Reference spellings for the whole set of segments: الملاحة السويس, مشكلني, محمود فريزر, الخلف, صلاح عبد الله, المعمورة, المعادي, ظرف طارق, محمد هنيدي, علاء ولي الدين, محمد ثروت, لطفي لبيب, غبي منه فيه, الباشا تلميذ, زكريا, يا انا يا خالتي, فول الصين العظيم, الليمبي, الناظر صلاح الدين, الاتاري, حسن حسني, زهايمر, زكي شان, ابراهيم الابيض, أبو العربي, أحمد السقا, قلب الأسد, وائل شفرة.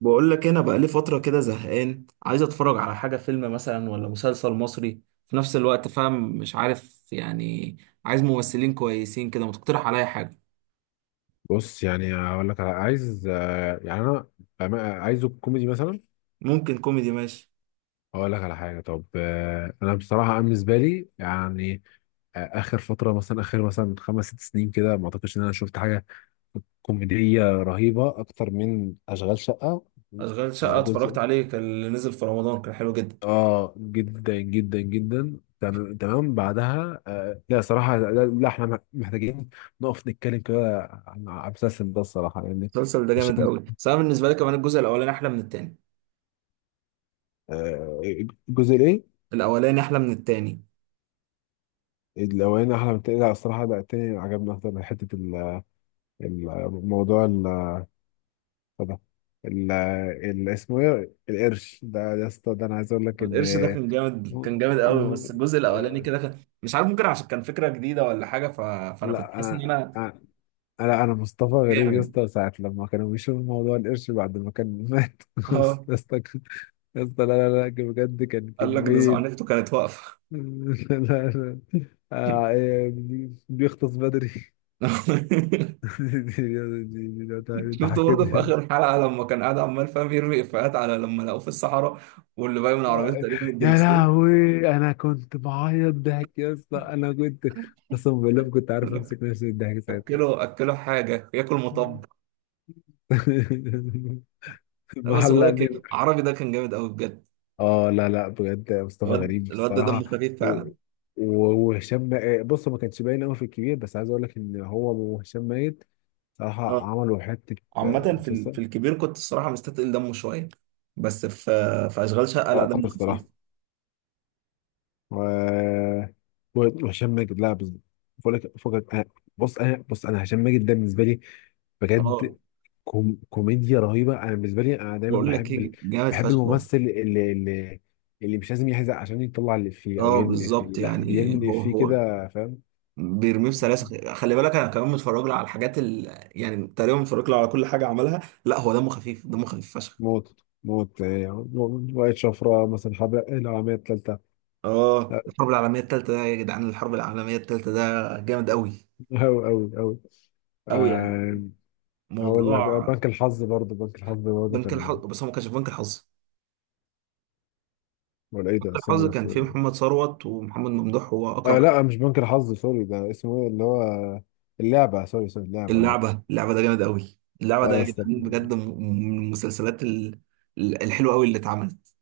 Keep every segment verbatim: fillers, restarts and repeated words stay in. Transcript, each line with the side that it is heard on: right: بقول لك إيه، انا بقى لي فتره كده زهقان، عايز اتفرج على حاجه فيلم مثلا ولا مسلسل مصري في نفس الوقت. فاهم مش عارف يعني. عايز ممثلين كويسين كده، ما تقترح عليا حاجه.
left: بص، يعني هقول لك على عايز، آه، يعني انا بأما- عايزه كوميدي مثلا.
right: ممكن كوميدي، ماشي.
left: هقول لك على حاجه. طب، آه، انا بصراحه، أنا بالنسبه لي يعني آه، اخر فتره، مثلا اخر مثلا خمس ست سنين كده، ما اعتقدش ان انا شفت حاجه كوميديه رهيبه اكتر من اشغال شقه.
right: اشغال شقه
left: آه، جزء.
right: اتفرجت عليه، كان اللي نزل في رمضان كان حلو جدا.
left: اه، جدا جدا جدا، تم- تمام. بعدها آه لا صراحه، لا, لا احنا مح- محتاجين نقف نتكلم كده عن عن المسلسل ده الصراحه يعني.
right: المسلسل ده جامد
left: هشام.
right: قوي، بس انا بالنسبه لي كمان الجزء الاولاني احلى من التاني.
left: آه الجزء الايه؟
right: الاولاني احلى من التاني.
left: الأولاني أحلى من التاني؟ لا الصراحة، لا التاني عجبني أكتر من حتة ال- الموضوع ال ده. ال ال- اسمه إيه، القرش ده ده اسطى، ده أنا عايز أقول لك إن.
right: القرش ده كان جامد كان جامد قوي، بس الجزء الاولاني كده كان مش عارف، ممكن عشان كان فكره جديده ولا حاجه ف... فانا كنت
left: لا
right: حاسس ان
left: أنا،
right: انا
left: أنا- لا أنا مصطفى غريب يا
right: جامد.
left: اسطى، ساعة لما كانوا بيشوفوا موضوع القرش بعد ما كان مات.
right: اه.
left: يا اسطى، يا اسطى، لا لا لا، بجد كان
right: قال لك ده
left: كمية.
right: زعنفته كانت واقفة.
left: لا لا. آه، إيه، بيغطس بدري. دي- دي- دي- دي- دي- دي- انت
right: شفته برضه في
left: حكيتني.
right: آخر حلقة لما كان قاعد عمال فاهم يرمي إفيهات، على لما لقوه في الصحراء واللي باين من عربيته
left: آه،
right: تقريبا
left: يا
right: الدركسيون.
left: لهوي، انا كنت بعيط ضحك يا اسطى، انا كنت قسما بالله ما كنت عارف
right: يقول لك
left: امسك نفسي من الضحك ساعتها.
right: أكله أكله حاجة ياكل مطب. أنا بس بقول لك
left: معلقني.
right: إيه، العربي ده كان جامد قوي بجد.
left: اه لا لا، بجد مصطفى
right: الواد
left: غريب
right: الواد ده دمه
left: بصراحه،
right: خفيف
left: و-
right: فعلا.
left: و- وهشام، آه، بص، ما كانش باين قوي في الكبير، بس عايز اقول لك ان هو وهشام ميت صراحه
right: اه.
left: عملوا حته.
right: عامة
left: آه،
right: في ال- في
left: مسلسل.
right: الكبير كنت الصراحة مستثقل دمه شوية، بس في في أشغال شقة لا
left: اه
right: دمه
left: الصراحه،
right: خفيف.
left: و و- وهشام ماجد، لا بز- بقول لك فكك. أنا- بص انا، بص انا هشام ماجد ده بالنسبه لي
right: اه.
left: بجد كوم... كوميديا رهيبه. انا بالنسبه لي انا دايما
right: بقول لك
left: بحب ال...
right: ايه، جامد
left: بحب
right: فشخ هو.
left: الممثل اللي اللي اللي مش لازم يحزق عشان يطلع الافيه او
right: اه
left: يرمي الافيه،
right: بالظبط.
left: لا
right: يعني
left: بيرمي
right: هو
left: الافيه
right: هو
left: كده، فاهم.
right: بيرميه في سلاسل. خلي بالك انا كمان متفرج له على الحاجات ال... يعني تقريبا متفرج له على كل حاجه عملها. لا هو دمه خفيف، دمه خفيف فشخ.
left: موت موت، إيه، وائل شفرة مثلا حبق العامية التالتة.
right: اه
left: لا،
right: الحرب العالميه الثالثه ده يا جدعان، الحرب العالميه الثالثه ده جامد قوي
left: أوي أوي أوي.
right: قوي يعني.
left: آه، هقول لك، آه،
right: موضوع
left: بنك الحظ برضه، بنك الحظ برضه
right: بنك
left: كان.
right: الحظ، بس هو ما كانش في بنك الحظ.
left: ولا إيه ده،
right: بنك الحظ
left: استنى
right: كان
left: بس.
right: فيه محمد ثروت ومحمد ممدوح واكرم
left: آه
right: حسني.
left: لا، مش بنك الحظ، سوري. ده اسمه ايه، اللي هو اللعبة، سوري سوري، اللعبة، لعبة.
right: اللعبه اللعبه ده جامد قوي. اللعبه
left: اه
right: ده
left: يا
right: يا
left: اسطى،
right: جدعان بجد، م- من المسلسلات ال- الحلوه قوي اللي اتعملت.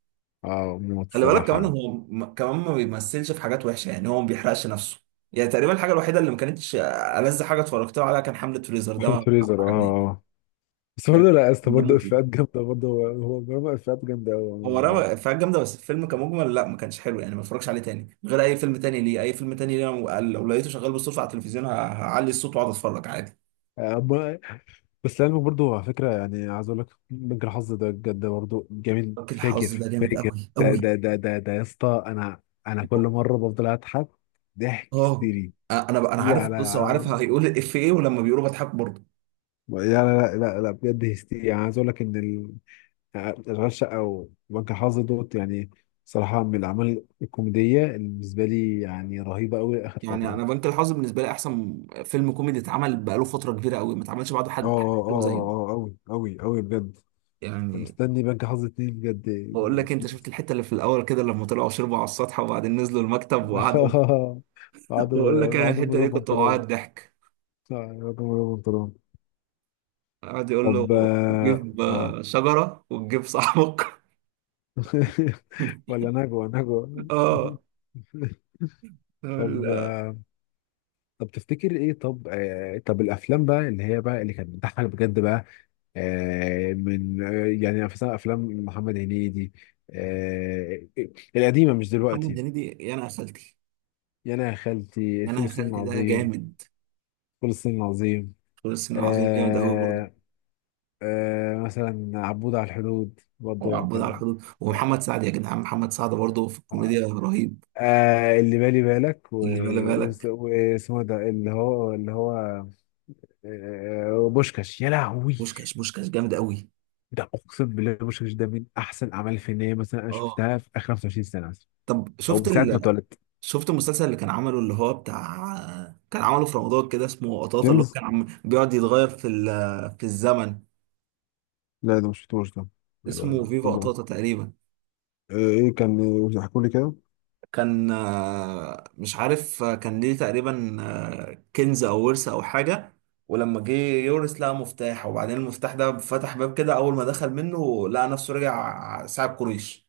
left: اه موت
right: خلي بالك
left: الصراحة
right: كمان
left: يعني.
right: هو، م- كمان ما بيمثلش في حاجات وحشه، يعني هو ما بيحرقش نفسه. يعني تقريبا الحاجه الوحيده اللي ما كانتش ألذ حاجه اتفرجت له عليها كان حمله فريزر، ده ما
left: محمود
right: ما
left: فريزر، اه
right: عجبنيش.
left: اه، آه. بس
right: ده
left: برضه لا يا اسطى،
right: كان
left: برضه
right: دمه تقيل.
left: افيهات جامدة، برضه هو هو برضه افيهات جامدة قوي
right: هو
left: عموما برضه.
right: رمى افيهات جامده بس الفيلم كمجمل لا، ما كانش حلو يعني، ما اتفرجش عليه تاني. غير اي فيلم تاني ليه، اي فيلم تاني ليه. أنا لو لقيته شغال بالصدفه على التلفزيون، ه- هعلي الصوت واقعد اتفرج عادي.
left: آه، ب- بس لعلمك برضه، على فكرة يعني عايز اقول لك بنك الحظ ده بجد برضه جميل
right: راجل الحظ
left: فاجر
right: ده جامد
left: فاجر.
right: قوي
left: ده
right: قوي.
left: ده ده ده ده يا اسطى، انا انا كل مرة بفضل اضحك ضحك
right: اه
left: هستيري،
right: انا انا
left: هستيري
right: عارف
left: على
right: القصه وعارف
left: على-
right: هيقول الإف ايه، ولما بيقولوا بضحك برضه.
left: لا لا لا لا لا، بجد هستيري، يعني عايز اقول لك ان أشغال شقة أو بنك الحظ دوت يعني صراحة من الأعمال الكوميدية اللي بالنسبة لي يعني رهيبة أوي آخر
right: يعني
left: فترة.
right: انا بنك الحظ بالنسبه لي احسن فيلم كوميدي اتعمل بقاله فتره كبيره قوي، ما اتعملش بعده
left: اه
right: حد
left: اه
right: حلو زيه
left: اه اه، أوي أوي أوي، بجد
right: يعني.
left: مستني بنك حظ اتنين بجد.
right: بقول لك، انت شفت الحته اللي في الاول كده لما طلعوا شربوا على السطح وبعدين نزلوا المكتب وقعدوا. بقول لك
left: قعدوا
right: انا،
left: قعدوا من
right: الحته
left: غير
right: دي كنت بعيط
left: بنطلون.
right: ضحك.
left: آه، قعدوا من غير بنطلون.
right: قعد يقول له
left: طب آه
right: جيب
left: آه.
right: آه، شجره وتجيب صاحبك.
left: ولا نجوى نجوى.
right: اه.
left: طب
right: ال-
left: آه، طب تفتكر ايه؟ طب آه، طب الافلام بقى، اللي هي بقى اللي كانت بتضحك بجد بقى، آه، من آه، يعني مثلا افلام محمد هنيدي، آه، القديمه مش
right: محمد
left: دلوقتي.
right: هنيدي، يا انا يا خالتي.
left: يا انا يا خالتي،
right: يا انا
left: فول
right: يا
left: الصين
right: خالتي ده
left: العظيم،
right: جامد،
left: فول الصين العظيم.
right: بس العظيم جامد قوي برضه.
left: آه، آه، مثلا عبود على الحدود برضه
right: وعبود على
left: كان.
right: الحدود
left: لا.
right: ومحمد سعد، يا جدعان محمد سعد برضه في الكوميديا رهيب.
left: آه، اللي بالي بالك،
right: اللي بالي
left: و- وس-
right: بالك.
left: واسمه ده، اللي هو، اللي هو آه، بوشكاش، يا لهوي.
right: بوشكاش بوشكاش جامد قوي.
left: ده اقسم بالله بوشكاش ده من احسن اعمال فنيه، مثلا انا
right: اه،
left: شفتها في اخر خمس وعشرين سنه مثلا،
right: طب
left: او من
right: شفت
left: ساعه ما
right: ال...
left: اتولدت.
right: شفت المسلسل اللي كان عمله اللي هو بتاع، كان عمله في رمضان كده، اسمه قطاطا اللي هو كان عم... بيقعد يتغير في ال... في الزمن.
left: لا ده مش شفتوش ده. آه،
right: اسمه فيفا
left: والله.
right: قطاطا تقريبا.
left: آه، ايه كان؟ احكوا لي كده.
right: كان آه، مش عارف آه، كان ليه تقريبا آه، كنز او ورث او حاجة. ولما جه يورث لقى مفتاح، وبعدين المفتاح ده فتح باب كده. اول ما دخل منه لقى نفسه رجع ساعة قريش،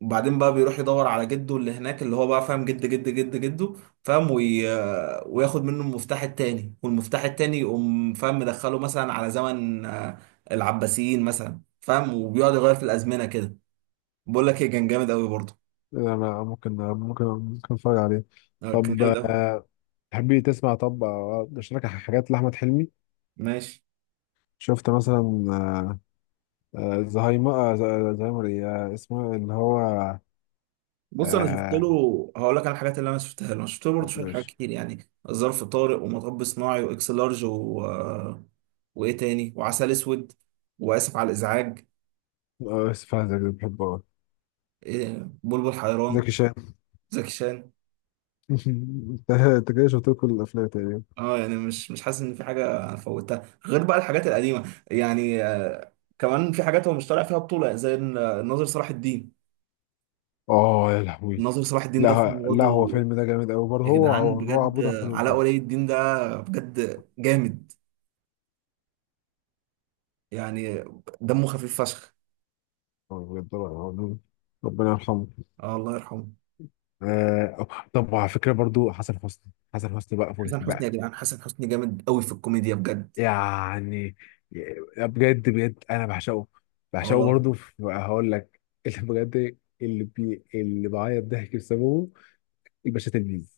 right: وبعدين بقى بيروح يدور على جده اللي هناك، اللي هو بقى فاهم جد جد جد جده، فاهم وي... وياخد منه المفتاح التاني، والمفتاح التاني يقوم فاهم مدخله مثلا على زمن آه، العباسيين مثلا، فاهم، وبيقعد يغير في الازمنه كده. بقول لك ايه، كان جامد قوي برضه.
left: آه، انا ممكن ممكن ممكن اتفرج عليه.
right: آه، كان
left: طب
right: جامد قوي.
left: آه، تحبي تسمع؟ طب آه، اشارك حاجات لاحمد حلمي.
right: ماشي.
left: شفت مثلا آه، آه، زهايمر، آه، ز- آه، زهايمر ايه، آه، اسمه اللي هو.
right: بص انا شفت
left: آه،
right: له. هقول لك على الحاجات اللي انا شفتها له. انا شفت له برضه
left: طب
right: شويه حاجات
left: ماشي.
right: كتير، يعني ظرف طارق، ومطب صناعي، واكس لارج، و... آه، وايه تاني، وعسل اسود، واسف على الازعاج،
left: آه، اسف على الزعج، بحبه أوي.
right: إيه، بلبل حيران،
left: زكي شان.
right: زكي شان.
left: انت أنت كده شفت له كل الافلام تقريبا.
right: اه يعني مش مش حاسس ان في حاجه فوتها غير بقى الحاجات القديمه. يعني آه، كمان في حاجات هو مش طالع فيها بطوله، زي ال- الناظر صلاح الدين.
left: اه يا لهوي،
right: الناظر صلاح الدين ده
left: لا
right: فيلم
left: لا هو
right: برضه،
left: فيلم ده جامد قوي برضه،
right: يا
left: هو
right: جدعان
left: هو هو
right: بجد،
left: عبود على
right: آه، علاء
left: الحدود.
right: ولي الدين ده بجد جامد يعني، دمه خفيف فشخ.
left: هو بجد رائع. ربنا يرحمه.
right: اه الله يرحمه.
left: آه أو- طب على فكره برضو، حسن حسني، حسن حسني بقى فوق
right: حسن حسني،
left: بقى.
right: يا جدعان حسن حسني جامد قوي في الكوميديا بجد.
left: يعني ي- بجد بجد انا بعشقه، بعشقه
right: اه
left: برضو. في- هقول لك. اللي بجد، اللي بي اللي بعيط ضحك بسببه، الباشا تلميذ.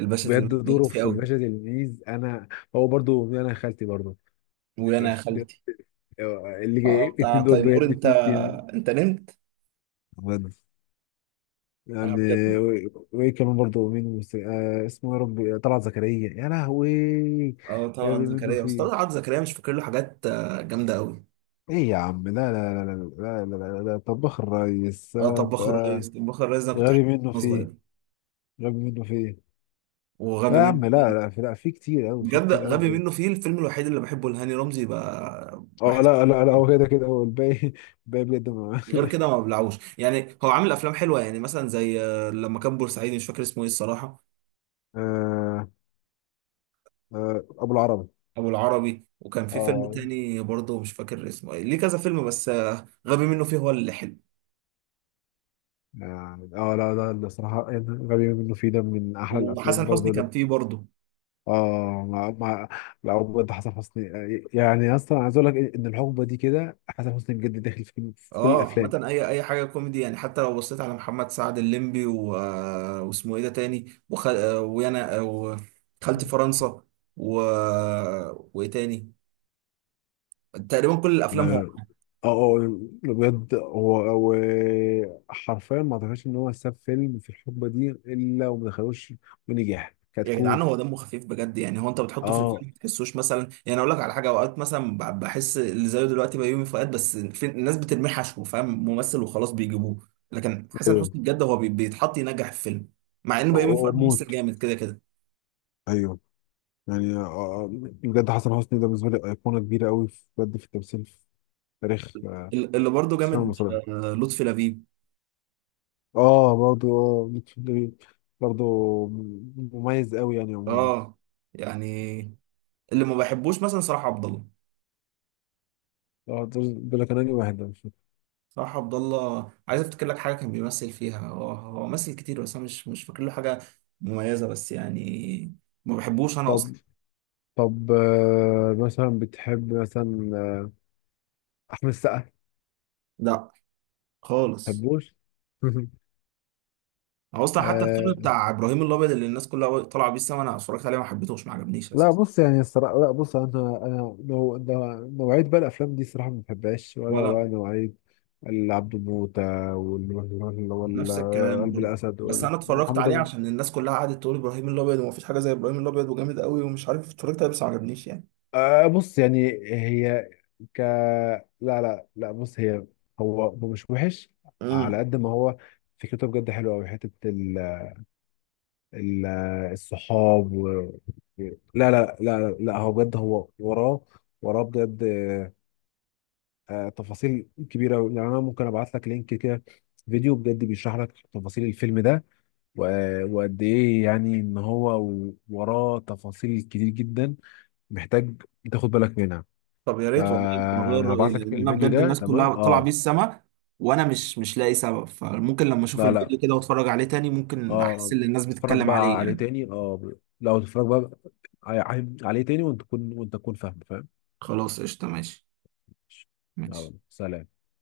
right: الباشا
left: بجد
right: تلميذ جامد
left: دوره
right: فيه
left: في
right: قوي.
left: الباشا تلميذ، انا. هو برضو، انا خالتي برضو،
right: ويانا يا
left: بجد.
right: خالتي.
left: آه، اللي جاي
right: اه بتاع
left: الاتنين دول
right: تيمور
left: بجد
right: انت،
left: في كيم،
right: انت نمت.
left: بجد
right: اه
left: يعني.
right: بجد.
left: و- وايه كمان برضه؟ مين المس- آه اسمه، يا ربي، طلعت زكريا، يا لهوي.
right: اه
left: جاب
right: طبعا
left: منه
right: زكريا، بس
left: فيه،
right: طبعا زكريا مش فاكر له حاجات آه، جامده قوي.
left: ايه يا عم، لا لا لا لا لا لا لا, لا, لا. طباخ الريس
right: اه
left: آه
right: طباخ
left: آه،
right: الريس. طباخ الريس ده كنت
left: غبي
right: بحبه
left: منه
right: وانا
left: فيه،
right: صغير.
left: غبي منه فيه.
right: وغبي
left: لا يا
right: منه
left: عم، لا لا،
right: فيه.
left: في لا في كتير قوي، في
right: بجد
left: كتير
right: غبي
left: قوي.
right: منه فيه الفيلم الوحيد اللي بحبه لهاني رمزي، ب-
left: اه
right: بحس إنه
left: لا لا لا، هو
right: فيه.
left: كده كده هو الباقي، الباقي بجد، ما-
right: غير كده ما ببلعوش يعني، هو عامل افلام حلوه، يعني مثلا زي آه، لما كان بورسعيدي مش فاكر اسمه ايه الصراحه،
left: آه آه ابو العربي،
right: ابو العربي. وكان في فيلم
left: اه
right: تاني برضه مش فاكر اسمه ايه ليه، كذا فيلم، بس آه، غبي منه فيه هو اللي حلو.
left: يعني. اه لا ده الصراحة، غبي منه فيه ده من احلى الافلام
right: وحسن حسني
left: برضه.
right: كان فيه برضه.
left: اه، مع مع لا، هو بجد حسن حسني يعني، اصلا عايز اقول لك ان الحقبه دي كده حسن حسني بجد داخل في في كل
right: اه
left: الافلام.
right: عامة اي اي حاجة كوميدي يعني، حتى لو بصيت على محمد سعد الليمبي، و... آه، واسمه ايه ده تاني، وخ... آه، ويانا، آه، وخالتي فرنسا، و... وايه تاني، تقريبا كل الافلام هو.
left: اه اه، آه، بجد هو هو حرفيا ما اعتقدش ان هو ساب فيلم في الحقبه دي الا وما دخلوش، ونجح
right: يا جدعان
left: كتكوت.
right: هو دمه خفيف بجد، يعني هو انت بتحطه في
left: اه
right: الفيلم ما تحسوش مثلا. يعني اقول لك على حاجة، اوقات مثلا ب- بحس اللي زيه دلوقتي بيومي فؤاد، بس في... الناس بترميه حشو فاهم، ممثل وخلاص بيجيبوه. لكن حسن
left: ايوه،
right: حسني بجد هو بي... بيتحط ينجح الفيلم، مع ان بيومي فؤاد ممثل
left: وموت،
right: جامد كده كده.
left: ايوه يعني. آه، آه، بجد حسن حسني ده بالنسبه لي ايقونه كبيره قوي، بجد في التمثيل، في تاريخ آه،
right: اللي برضه
left: السينما
right: جامد
left: المصريه.
right: آه، لطفي لبيب.
left: اه برضو، اه بيتشيلي برضو، مميز قوي يعني عموما.
right: اه يعني اللي ما بحبوش مثلا صلاح عبد الله.
left: اه دول دول كانوا لي واحد ده مش فاكر.
right: صلاح عبد الله عايز افتكر لك حاجه كان بيمثل فيها، هو هو مثل كتير بس انا مش مش فاكر له حاجه مميزه، بس يعني ما بحبوش انا
left: طب
right: اصلا.
left: طب آه، مثلا بتحب مثلا آه، احمد السقا ما
right: لا خالص.
left: بتحبوش؟
right: هو اصلا حتى الفيلم
left: آه
right: بتاع ابراهيم الابيض، اللي الناس كلها طالعه بيه السما، انا اتفرجت عليه ما حبيتهوش ما عجبنيش
left: لا
right: اساسا.
left: بص يعني الصراحه، لا بص انا، انا نوع- نوع- نوعيه بقى الافلام دي الصراحه ما بحبهاش، ولا
right: ولا
left: بقى
right: أنا.
left: نوعيه العبد موته وال- وال- وال-
right: نفس
left: وال-
right: الكلام
left: قلب
right: برضه.
left: الاسد،
right: بس
left: وال-
right: انا اتفرجت
left: محمد.
right: عليه عشان الناس كلها قعدت تقول ابراهيم الابيض ومفيش حاجه زي ابراهيم الابيض وجامد قوي ومش عارف، اتفرجت عليه بس ما عجبنيش يعني.
left: آه بص يعني هي، ك لا لا لا، بص هي، هو هو مش وحش، على
right: امم.
left: قد ما هو فكرته بجد حلوه قوي، حته ال... ال... الصحاب و... لا لا لا لا، هو بجد، هو وراه، وراه بجد. آه آه، تفاصيل كبيره أوي. يعني انا ممكن ابعت لك لينك كده، فيديو بجد بيشرح لك تفاصيل الفيلم ده، و... وقد ايه يعني ان هو وراه تفاصيل كتير جدا، محتاج تاخد بالك منها.
right: طب يا ريت والله، يمكن اغير رايي،
left: فهبعت لك
right: لان انا
left: الفيديو
right: بجد
left: ده،
right: الناس
left: تمام،
right: كلها طالعه بيه
left: اه.
right: السما وانا مش مش لاقي سبب، فممكن لما اشوف
left: لا لا
right: الفيديو كده واتفرج عليه تاني، ممكن احس
left: اه،
right: ان الناس
left: اتفرج
right: بتتكلم عليه
left: بقى عليه
right: يعني.
left: تاني اه، لو تتفرج بقى ع- عليه تاني وانت تكون، وانت تكون فاهم فاهم.
right: خلاص قشطه ماشي. ماشي.
left: يلا، سلام.